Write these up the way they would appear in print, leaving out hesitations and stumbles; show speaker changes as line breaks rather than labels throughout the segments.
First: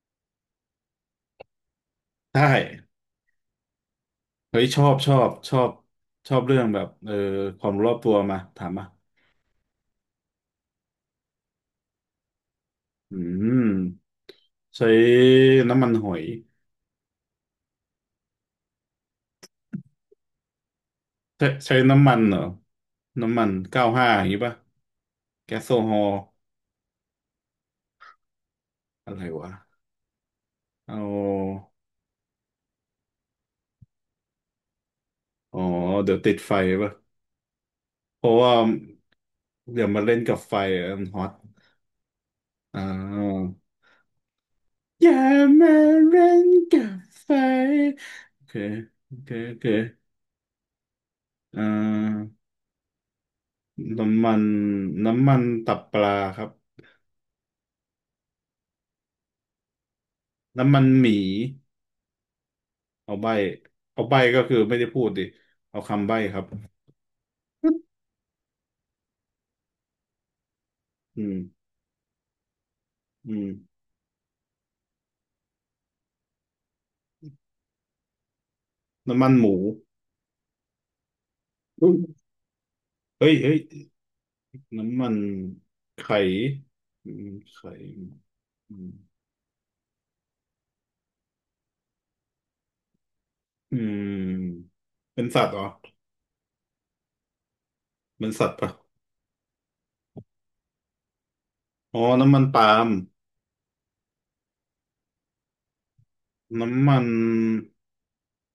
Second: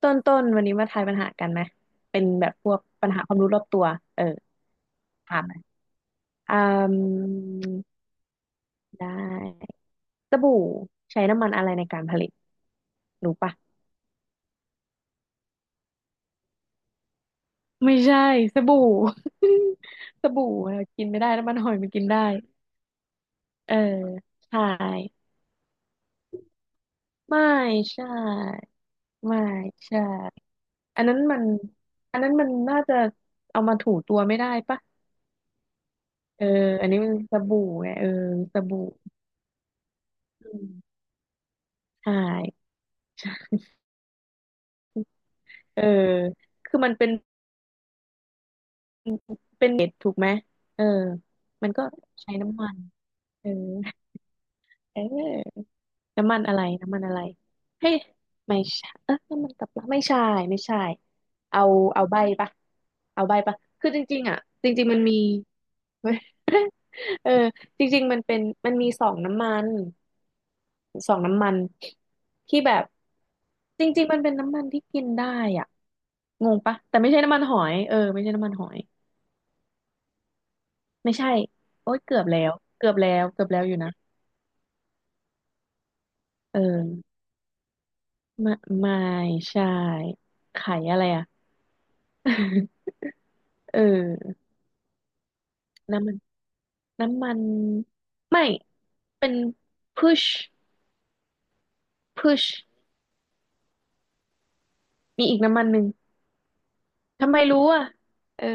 ต้นต้นวันนี้มาทายปัญหากันไหมเป็น
ใช่
แบบพวกปัญหาความรู้รอบตัวเออ
เฮ้ยชอบชอบ
ถามไห
ช
ม
อบชอบ
อื
เรื่องแบบค
ม
วามรู้รอบตัวมาถามมา
ได้สบู่ใช้น้ำมันอะไรในการผลิต
อื
รู้ปะ
มใช้น้ำมันหอย
ไม่ใช่สบู่ สบู่เรากินไม่ได้
ใช้
น้ำมันหอ
ใช้
ยมันกิน
น้ำมั
ได้
นเหรอน้ำมัน
เออ
95อย่างนี้ป่ะ
ใช่
แก๊สโซฮอล์
ไม่ใช่
อะไร
ไม่
วะ
ใช่
เอ
อันนั้นมัน
า
อันนั้นมันน่าจะเอามาถูตัวไม่ได้ปะ
อ๋อเดี๋ยวติด
เออ
ไฟ
อัน
ป่ะ
นี้มันสบู่ไงเออ
เพราะว่า
สบู่
เดี๋ยวมาเล่นกับ
อื
ไฟ
ม
อะมันฮอต
ใช่
อ่าอย่ามา
เออ
เล่น
คือ
กั
มัน
บ
เป็น
ไฟโอเคโอเคโอเค
เป็นเม็ดถูกไหมเออ
อ่
มันก็
า
ใช้น้ำมันเออ
น้ำมัน
เ
น้ำมัน
ออ
ตับปลา
น้ำมั
ค
น
รับ
อะไรน้ำมันอะไรเฮ้ยไม่ใช่เออน้ำมันตับปลาไม่ใช่ไม่
น้ำ
ใช่
มันหมี
เอาเอาใบปะ
เอา
เอา
ใบ
ใบปะคือจ
เอาใบ
ริงๆอ่ะ
ก็คือ
จ
ไม่
ริ
ได้
งๆมั
พู
น
ด
มี
ดิเอา คำ
เว้
ใบ
ย
ครับ
เออจ ริงๆมันเป็นมันมีสองน้ำมันสอง
อืม
น้ำมันที่แบบ
อืม
จริงๆมันเป็นน้ำมันที่กินได้อ่ะงงปะแต่ไม่ใช่น้ำมันหอยเออไม่ใช่น้ำมันหอย
น้ำมันหมู
ไม่ใช่
อื
โอ๊ยเกือบ
ม
แล้ว เกือบแล้ว
เฮ้ย
เกือบ
เฮ้ย
แล้วอยู่นะ
น้ำมันไข่
เออ
อืมไข่
ไม่
อืม
ไม่ใช่ไข่อะไรอ่ะ
อื
เออ
มเป็นสัตว์เหรอ
น้ำมันน้ำมัน
เป็น
ไม่
สัตว์ปะ
เป็นพุช
อ๋อ
พุ
น้ำมั
ช
นปาล์ม
มีอีกน้ำมันหนึ่ง
น้ำมัน
ทำไมรู้อ่ะเออ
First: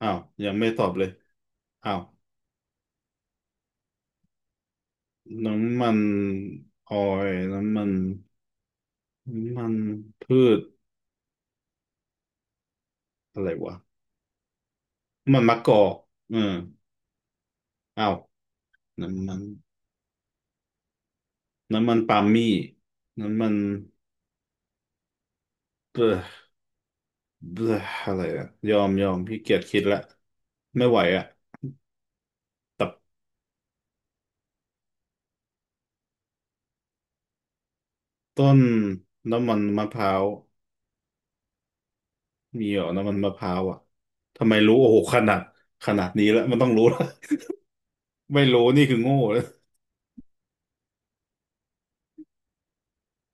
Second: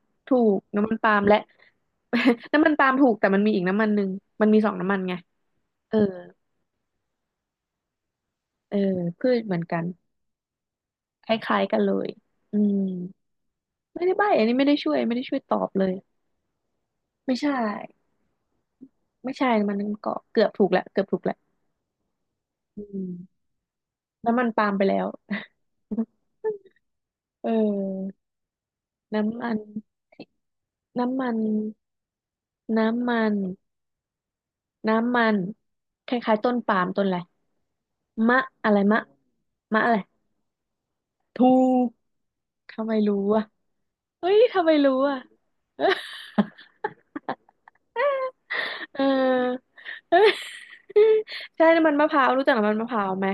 อ้าว
ถู
ยัง
ก
ไม่ตอ
น้ำ
บ
มัน
เลย
ปาล์มและ
อ้าว
น้ำมันปาล์มถูกแต่มันมีอีกน้ำมันหนึ่งมันมีสองน้ำมันไง
น้ำมั
เออ
นออยล์น้ำมัน
เออพืชเหมื
น้ำ
อ
มั
น
น
กัน
พืช
คล้ายๆกันเลยอืม
อะไรวะ
ไม่ได้ใบ้อันนี้ไม่ได้ช่วยไม่ได้
น้ำ
ช่ว
มั
ย
น
ต
มะ
อ
ก
บ
อ
เลย
กเออ
ไม่ใช่
อ้าว น้ำ
ไม่
มัน
ใช่มันก็เกือบถูกแหล้วเกือบถูกแหล้ว
น้ำมันปาล์มมี่
อื
น้ำ
ม
มัน
น้ำมันปาล์มไปแล้ว
เบลอ
เ
เบลออะ
ออ
ไรอะยอมยอมพี่
น้ำมั
เกีย
น
จคิดละไม่ไหว
น้ำ
อะ
มัน
ตับ
น้ำมันน้ำมันคล้ายๆต้นปาล์มต้นอะไรมะ
ต้น
อะไรมะ
น้ำมัน
มะ
มะ
อะ
พ
ไร
ร้าว
ถูก
มีเหร
ทำ
อ
ไม
น้ำมัน
รู้
มะพ
อ่ะ
ร้าวอะ
เฮ้ย
ทำไม
ทำไม
รู้โอ้
รู้
โหข
อ่ะ
นาดขนาดนี้แล้วมันต้องรู้แล้ว ไม่รู้นี่คือ
เออ
โง่แล้ว
อใช่น้ำมันมะพร้าวรู้จักน้ำมันมะพร้าวไหม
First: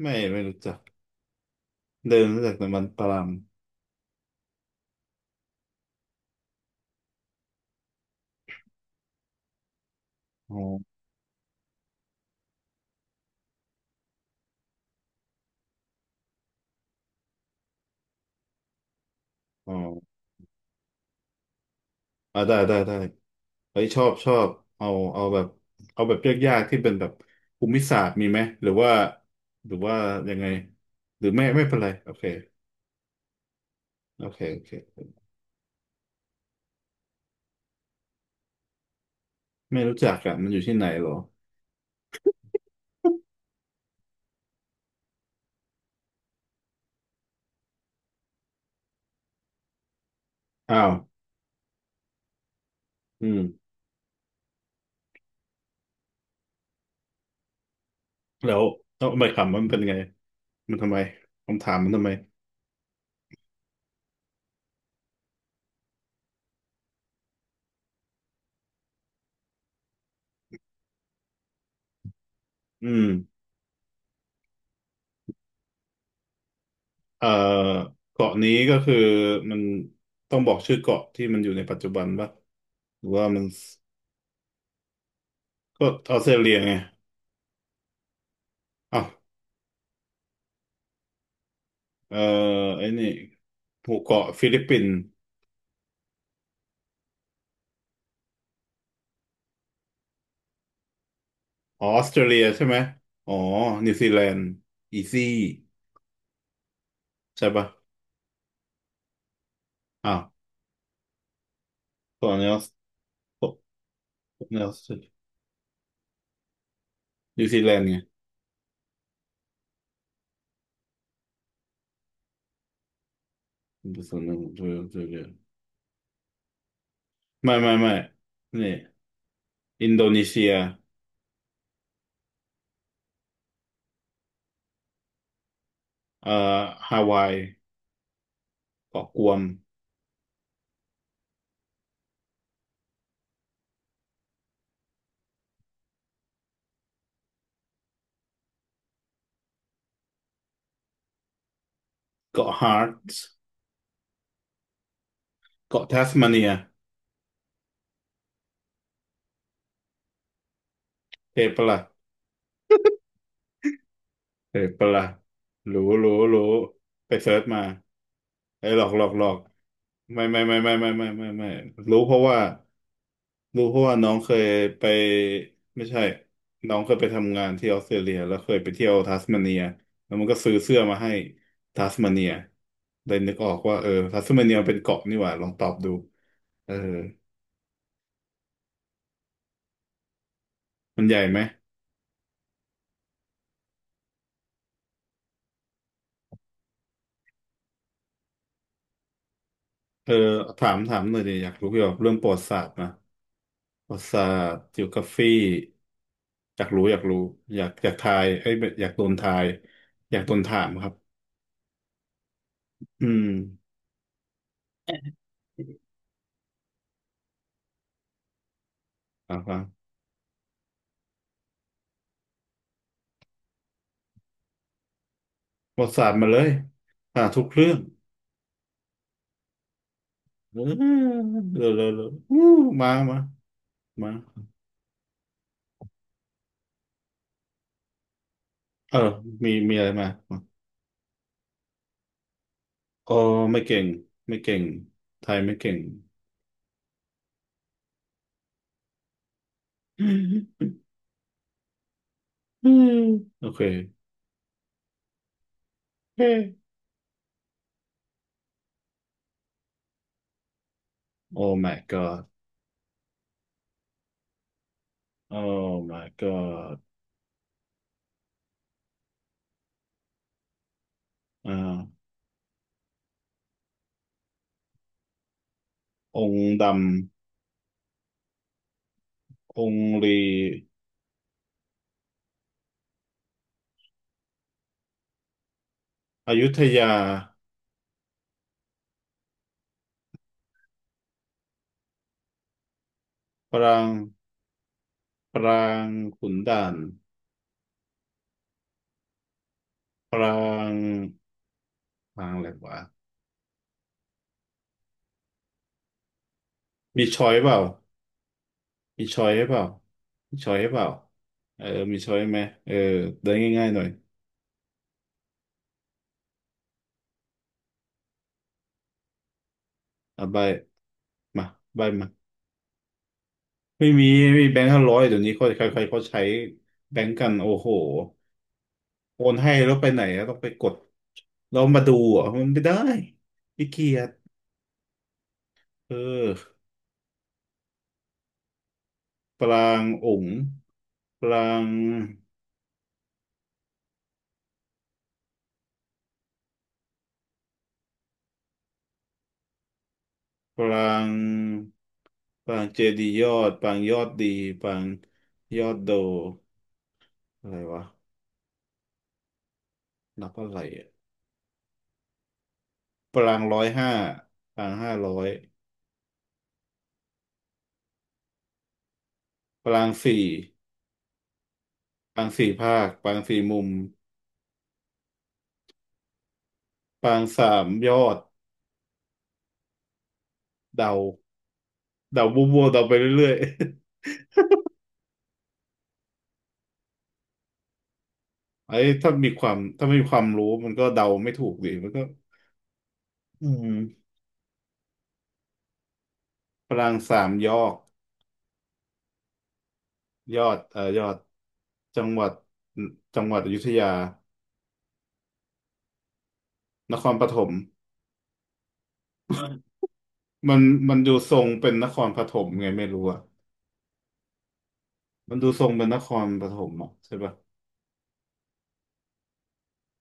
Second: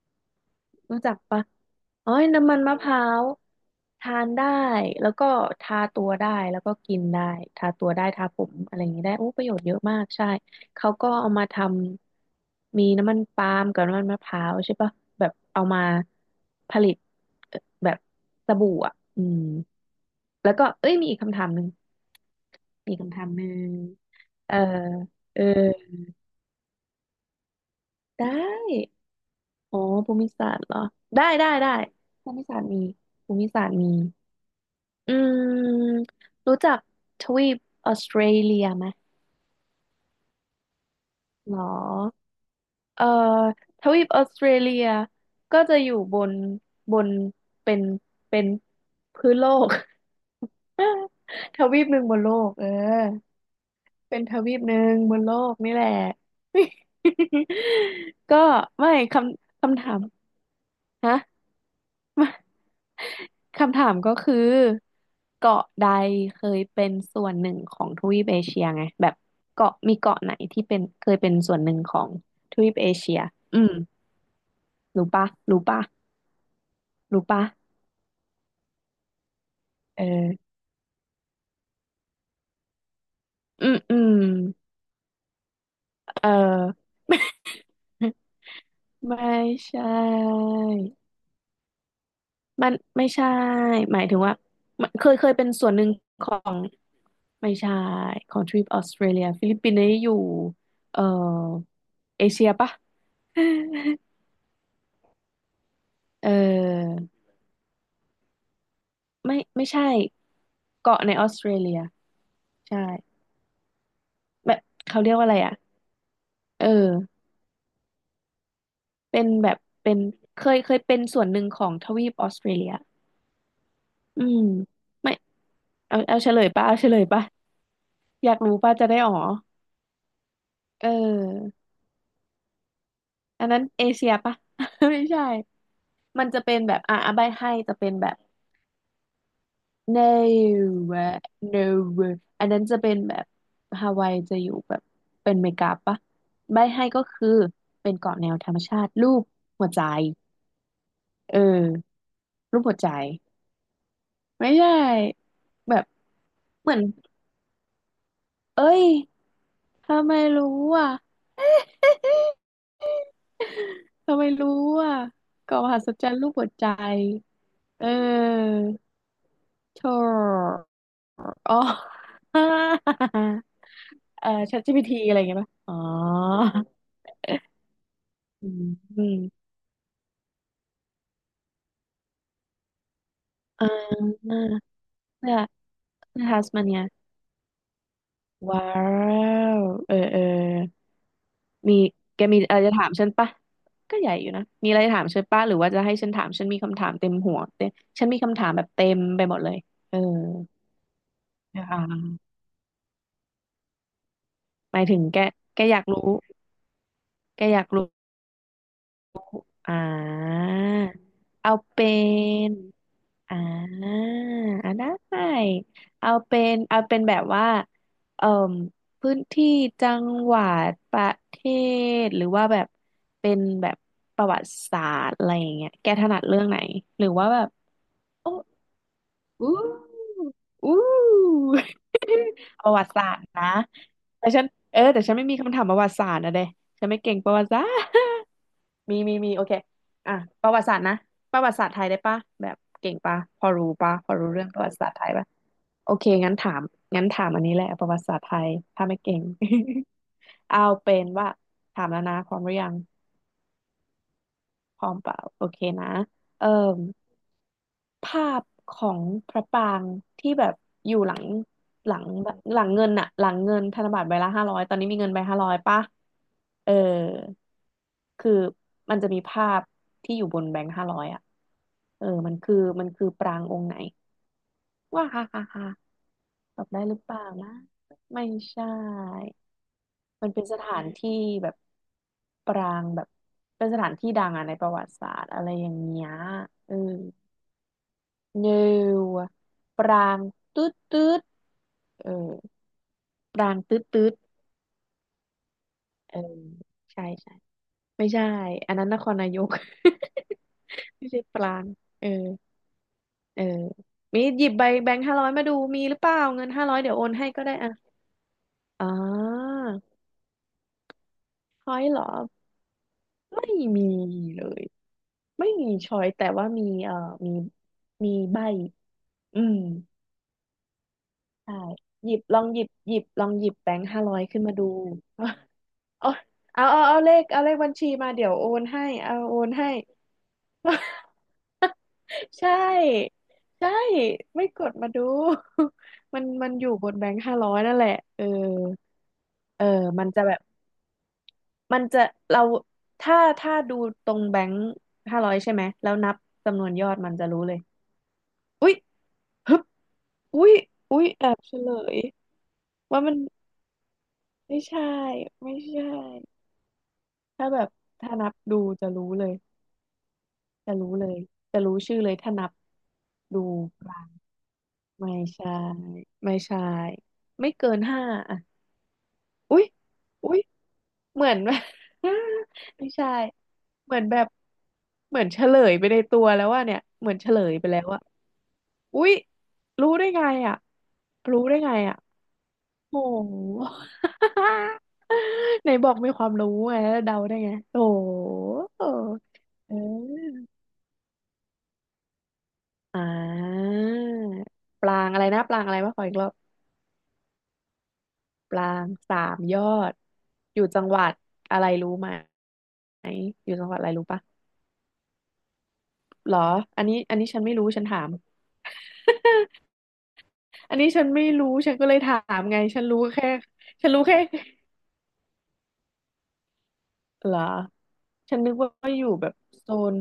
ไม่ไม่รู้จัก
รู้จักปะอ๋อ
เดิ
ย
นรู้
น้ำ
จัก
มันมะ
น้ำมั
พ
น
ร้า
ปา
ว
ล์ม
ทานได้แล้วก็ทาตัวได้แล้วก็กินได้ทาตัวได้ทาผมอะไรอย่างนี้ได้โอ้ประโยชน์เยอะมากใช่
อ๋อ
เขาก็เอามาทำมีน้ำมันปาล์มกับน้ำมันมะพร้าวใช่ปะแบบเอามาผลิตเอ่อแบบสบู่อ่ะอืม
อ๋อ
แล้วก็เอ้ยมีอีกคำถามหนึ่ง
อ่าได้ได้
มี
ได้
อีกคำถามหนึ่ง
เฮ้ยชอบชอบ
เออ
เอาเอาแบ
เออ
บเอาแบบยากๆที่เป็นแบบภูมิศาสตร์
ได
มีไหมหรือว่า
้
หรื
อ๋
อ
อ
ว่า
ภูมิ
ยังไง
ศาสตร์เหรอ
ห
ได้
รือไม่
ได้
ไม่
ได้
เป็นไรโอเค
ภูมิศาสตร์มีภูมิศาสตร์มี
โอเคโอเค
อืมรู้จักทวีปออสเตรเลียไหม
ไม่รู้จักอ่ะมันอยู่ที่ไหนเหรอ
หรอเอ่อทวีปออสเตรเลียก็จะอยู่บนบนเป็นเป็นพื้นโลก
อ้าว
ทวีปหนึ่งบนโลกเออ
อืม
เป็นทวีปหนึ่งบนโลกนี่แหละ ก็
แล้ว
ไม่
แล้ว
ค
ใบคำมั
ำ
นเป็น
คำ
ไง
ถาม
มันทำไม
ฮะ
คำถามมันทำไม
คำถามก็คือเกาะใดเคยเป็นส่วนหนึ่งของทวีปเอเชียไงแบบเกาะมีเกาะไหนที่เป็นเคยเป็นส่วนหนึ่งของทวีป
อื
เอ
ม
เชียอืมรู้ปะรู้ปะรู้
เอ่อ
ปะ
เกาะนี้ก็คือมัน
เอ
ต้องบ
อ
อกชื่อเกาะที่มันอยู่ในปัจจุบันป่ะหรือว่ามัน
อืมอืม
ก็ออส
เอ
เตรเลียไง
อ
อ้าว
ไม่ใช่
เออ
มัน
ไอ้
ไม่
นี่
ใช่
ห
ห
มู่
มายถึง
เกาะ
ว่า
ฟิลิปปิน
มัน
ส์
เคยเป็นส่วนหนึ่งของไม่ใช่ของทริปออสเตรเลียฟิลิปปินส์นี่อยู่เอ่อ
ออออสเตร
เอ
เลีย
เชีย
ใช่
ปะ
ไหมอ๋อนิวซี แลนด์อีซี่
เออ
ใช่ปะ
ไม่ไม่ใช่
อ้าว
เกาะในออสเตรเลีย
ส่วนนี้
ใช่
ส่วน
แบบเขาเรี
นี้
ยกว่าอะไรอ่ะเออ
นิวซีแลนด์ไง
เป็นแบบเป็นเคยเป็นส่วนหนึ่งของทวีปออสเตรเลีย
ส่ว
อื
นนี้
ม
อสเตร
ไม่
เลีย
เอาเอาเฉลยป่ะเอาเฉลยป่ะ
ไม่ไม่ไม่
อยากรู้
นี่
ป่ะจะได้อ๋อ
อินโดนีเซีย
เอออันนั้นเอเชียป่ะ ไม่ใช่มัน
เอ่อ
จะเป็นแบบอ่ะ
ฮา
อ่ะใบ
วาย
ให้จะเป็นแบบ
เกาะกวม
no อะ no อันนั้นจะเป็นแบบฮาวายจะอยู่แบบเป็นเมกาปะใบให้ก็คือเป็นเกาะแนวธรรมชาติรูปหัวใจเออ
เกาะ
รูปหั
ฮา
วใจ
ร์ตส์
ไม่ใช่แบ
เกาะ
บ
แทสมาเนีย
เหมือนเอ้ยทำไมรู้อ่ะ
เทปะละ
ทำไมรู้
เทปะ
อ่ะ
ละ
เกาะมหั
รู้
ศจร
รู้
รย์รูป
รู้
หัวใจ
ไปเซิร์ชมา
เออ
ไอ้ยหลอกหลอกหลอก
โธ่
ไม่ไม่ไม่ไม่ไม่ไม่ไม่ไม่
อ๋อ
ไม่รู้เพราะว่า รู้เพราะว่าน้อง
เอ
เค
อ
ยไป
ChatGPT อะไรอย่างเงี้ยป่ะอ๋อ
ไม่ใช่น้องเคยไปทำงานที่ออสเตรเลียแล้ว
อื
เคย
ม
ไปเที่ยว
อื
ทั
ม
สมาเนียแล้วมันก็ซื้อเสื้อมาให้ทัสมาเนียเลยนึกออก
อ่
ว่าเออ
า
ทัสมาเนียมันเป็นเกาะนี่ห
เสื้
ว่า
อ
ลองตอบดู
เสื้อทัสมา
เอ
เนี
อ
ยว้าวเออเออ
มันใหญ่ไหม
มีแกมีอะไรจะถามฉันปะก็ใหญ่อยู่นะมีอะไรจะถามฉันปะหรือว่าจะให้ฉันถามฉันมีคำถามเต็มหัวเต็มฉันมีคำถามแบบเต็มไปหมดเลยเออ
เออถามถามหน่อยดิอยาก
อ่
รู้เกี่ยวกับเรื่อง
า
ประวัติศาสตร์นะประวัติศาสตร์
หมา
จิ
ย
วก
ถึง
รา
แก
ฟี
แกอยากรู้
อยากรู้อยากรู้
แกอ
อ
ยา
ยา
ก
กอ
รู้
ยากทายไอ้ยอยากโดนทาย
อ่
อยากโดน
า
ถามครับ
เอาเป็น
อืม
อ่าอ่าได้เอาเป็นเอาเป็นแบบว่าเอ่มพื้น
อ่า
ที่
ฟัง
จังหวัดประเทศหรือว่าแบบเป็นแบบประวัติศาสตร์อะไรอย่างเงี้ย
ประ
แก
วัติ
ถ
ศาสต
นั
ร์
ด
มาเล
เรื่อง
ย
ไหนหรือ
อ่า
ว่าแบ
ทุก
บ
เรื่อง
โอ้อู้
เออ
อู้
เร็วเร็วเร็วอู้
ประวั
มา
ติศาส
มา
ตร์นะแต่ฉั
มา
นเออแต่ฉันไม่มีคำถามประวัติศาสตร์นะเด้ฉันไม่เก่งประวัติศาสตร์
เอ
มี
อ
มีมีโอ
มี
เค
มีอะไรมา
อ่ะ
มา
ประวัติศาสตร์นะประวัติศาสตร์ไทยได้ปะแบบเก่ง
อ๋อ
ปะพอ
ไม่
รู้
เก่ง
ปะพอรู้
ไม่
เรื่อง
เก่
ป
ง
ระวัติศาสตร์ไทย
ไท
ปะ
ยไม่เก่ง
โอเคงั้นถามงั้นถามอันนี้แหละประวัติศาสตร์ไทยถ้าไม่เก่ง
อ
เอา
ื
เป็นว่าถามแล้วนะพร้อมหรือยัง
มโอเค
พร้อมเปล่าโอเคนะ
เฮ้
เอิ่ม ภาพของพระปรางที่แบบอยู่หลัง
Oh my
หลัง
god
หลังเงินอะหลังเงินธนบัตรใบละห้าร้อยตอนนี้มีเงินใบห้าร้อยป่ะ
Oh my
เออ
god
คือมันจะมีภาพที่อยู่บนแบงค์ห้าร้อยอะ
อ่า
เออมันคือปรางองค์ไหนว่าฮ่าฮ่าฮ่า
องค์
ตอบ
ดำ
ได้หรือเปล่านะไม่ใช่
องค์ลี
มันเป็นสถานที่แบบปรางแบบเป็นสถานที่ดังอะในประวัติศาสตร์อะไรอย่างเงี้ย
อยุธ
เออ
ยา
no ปรางตืดตืดเออปรา
ป
ง
รา
ตืด
ง
ตืด
ปราง
เออ
ขุนด่าน
ใช่ใช่ไม่ใช่อันนั้นนครนายก
ปราง
ไม่ใช่ปรางเออ
ปรางอะไรวะ
เออมีหยิบใบแบงค์ห้าร้อยมาดูมีหรือเปล่าเงินห้าร้อยเดี๋ยวโอ
มี
น
ช้
ให้
อย
ก็
เป
ได้
ล่า
อ่ะอ๋
มีช้อยให้
อ
เปล่ามีช้อยให้เปล่าเออ
ช้อย
มี
เหรอ
ช้อยไหมเออเด้
ไม่
ง่ายๆหน่
มี
อย
เลยไม่มีช้อยแต่ว่ามีมีมีใบอืม
เอาใบมา
ใช่
ใบมา
หยิบลองหยิบหยิบลองหยิบแบง
ไม่
ค์ห้า
มี
ร้อย
ไม่
ขึ้น
มี
มา
แบ
ดู
งค์ห้าร้อยเดี๋ยวนี้เขาใครๆเขา
เอา
ใช้
เอา
แบ
เอา
ง
เล
ค์
ข
กัน
เอาเล
โอ้
ข
โห
บัญชีมาเดี๋ยวโอนให้เอา
โอน
โอน
ให้
ให้
แล้วไปไหนอะต้องไปกดแล้ว มาดูอ่ะมั
ใช
นไม่ได้
่
ขี้
ใช่
เกียจ
ไม่กดมาดู
เอ
มัน
อ
มันอยู่บนแบงค์ห้าร้อยนั่นแหละเออ
ป
เออ
ราง
มั
อ
นจะ
ง
แบ
ค์
บ
ปราง
มันจะเราถ้าดูตรงแบงค์ห้าร้อยใช่ไหมแล้วนับจำนวนยอดมันจะรู้เลยอุ๊ยฮึบอุ๊ย
ปรา
อุ๊ย
ง
แอบเฉลย
ปรางเจ
ว่า
ดี
มัน
ยอดปรางยอดดี
ไม่
ปราง
ใช่ไม่
ยอด
ใช่
โด
ถ้า
อะไร
แบบ
วะ
ถ้านับดูจะรู้เลย
นับอะไร
จะ
อ่ะ
รู้เลยจะรู้ชื่อเลยถ้านับ
ปรา
ดู
งร้อย
ร
ห้า
ลาน
ปรางห้าร้
ไม่
อย
ใช่ไม่ใช่ไม่เกินห้าอ่ะอุ๊ย
ปรางสี่
อุ๊ยเหมือน
ปรางสี่ภา
ไม่
คป
ใช่
รางสี่มุม
เหมือนแบบเหมือนเฉลยไปในตัวแล้วว่าเนี่ย
ป
เหมือ
รา
น
ง
เฉล
สา
ย
ม
ไปแล้ว
ยอ
ว่าะ
ด
อุ๊ยรู้ได้ไงอ่ะ
เดา
รู้ได้ไงอ่ะ
เดาบัวๆเดาไป
โอ้โห
เรื่อย
ไหนบอกมีความรู้ไงแล้วเดาได้ไงโอ้โ
ๆ
ห
ไอ้ถ้ามีความ
เอ
ถ้าไม่มีความรู้
อ
มันก็เดาไม่ถูกดิมันก็
อ่
อืม
าปรางอะไรนะปรางอะไรมาขออีกรอบ
ปรางสามยอด
ปรางสามยอด
ยอ
อ
ด
ยู่จังห
ย
วั
อ
ด
ด
อะไรรู้
จั
ไห
ง
ม
หวัดจังหวัด
อ
อ
ยู่
ยุ
จั
ธ
งหวัดอะ
ยา
ไรรู้ปะหรออัน
น
นี้
คร
อัน
ป
นี้
ฐ
ฉัน
ม
ไม่รู้ฉันถาม
มัน
อันนี้
มัน
ฉัน
ดู
ไม่
ทร
รู้
งเป็
ฉั
น
น
น
ก็เล
ค
ย
ร
ถา
ปฐ
ม
ม
ไง
ไง
ฉั
ไม่
นรู้
รู้อะ
แค่ฉันรู้แค่
มันดูทรงเป็นนครปฐมอะใช่
เห
ปะ
รอฉันนึกว่าอยู่แบบโซน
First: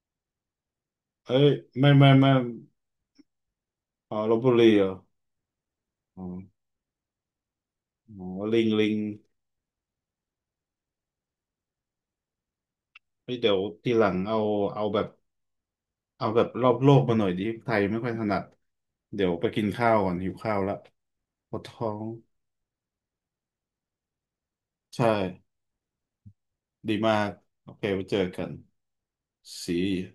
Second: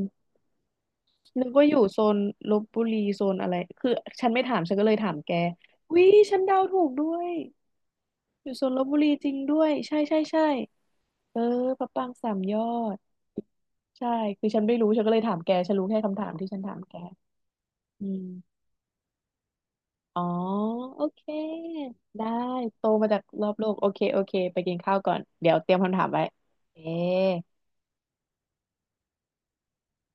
เอ้
นึ
ย
กว่าอยู่
ไม่
โซ
ไม่
น
ไม่
ลพบุรีโซนอะไรคือ
อ๋อ
ฉั
ล
น
พ
ไม่
บุ
ถาม
รี
ฉัน
เห
ก็
รอ
เลยถามแกวิ
อ๋อ
ฉันเดาถูกด้วย
อ๋อ
อยู่
ลิ
ส
ง
นล
ลิง
บุรีจริงด้วยใช่ใช่ใช่เออพระปรางสามยอด
เฮ้ยเดี๋ยวทีหลั
ใช่
งเอา
คือฉันไม่
เอา
รู้
แบ
ฉัน
บ
ก็เลยถามแกฉันรู้แค่คำ
เอา
ถาม
แบบ
ที่ฉัน
รอ
ถา
บ
ม
โล
แก
กมาหน่อยดิไทยไม่
อื
ค่อยถนัด
ม
เดี๋ยวไปกินข้าวก่อน
อ๋อ
หิวข้าวละ
โอเค
ปวดท้อง
ได้โตมาจากรอบโลกโอเคโอเคไปกินข้าว
ใช่
ก่อนเดี๋ยวเตรียมคำถามไว้เอ
ดีมากโอเคไว้เจอกัน See you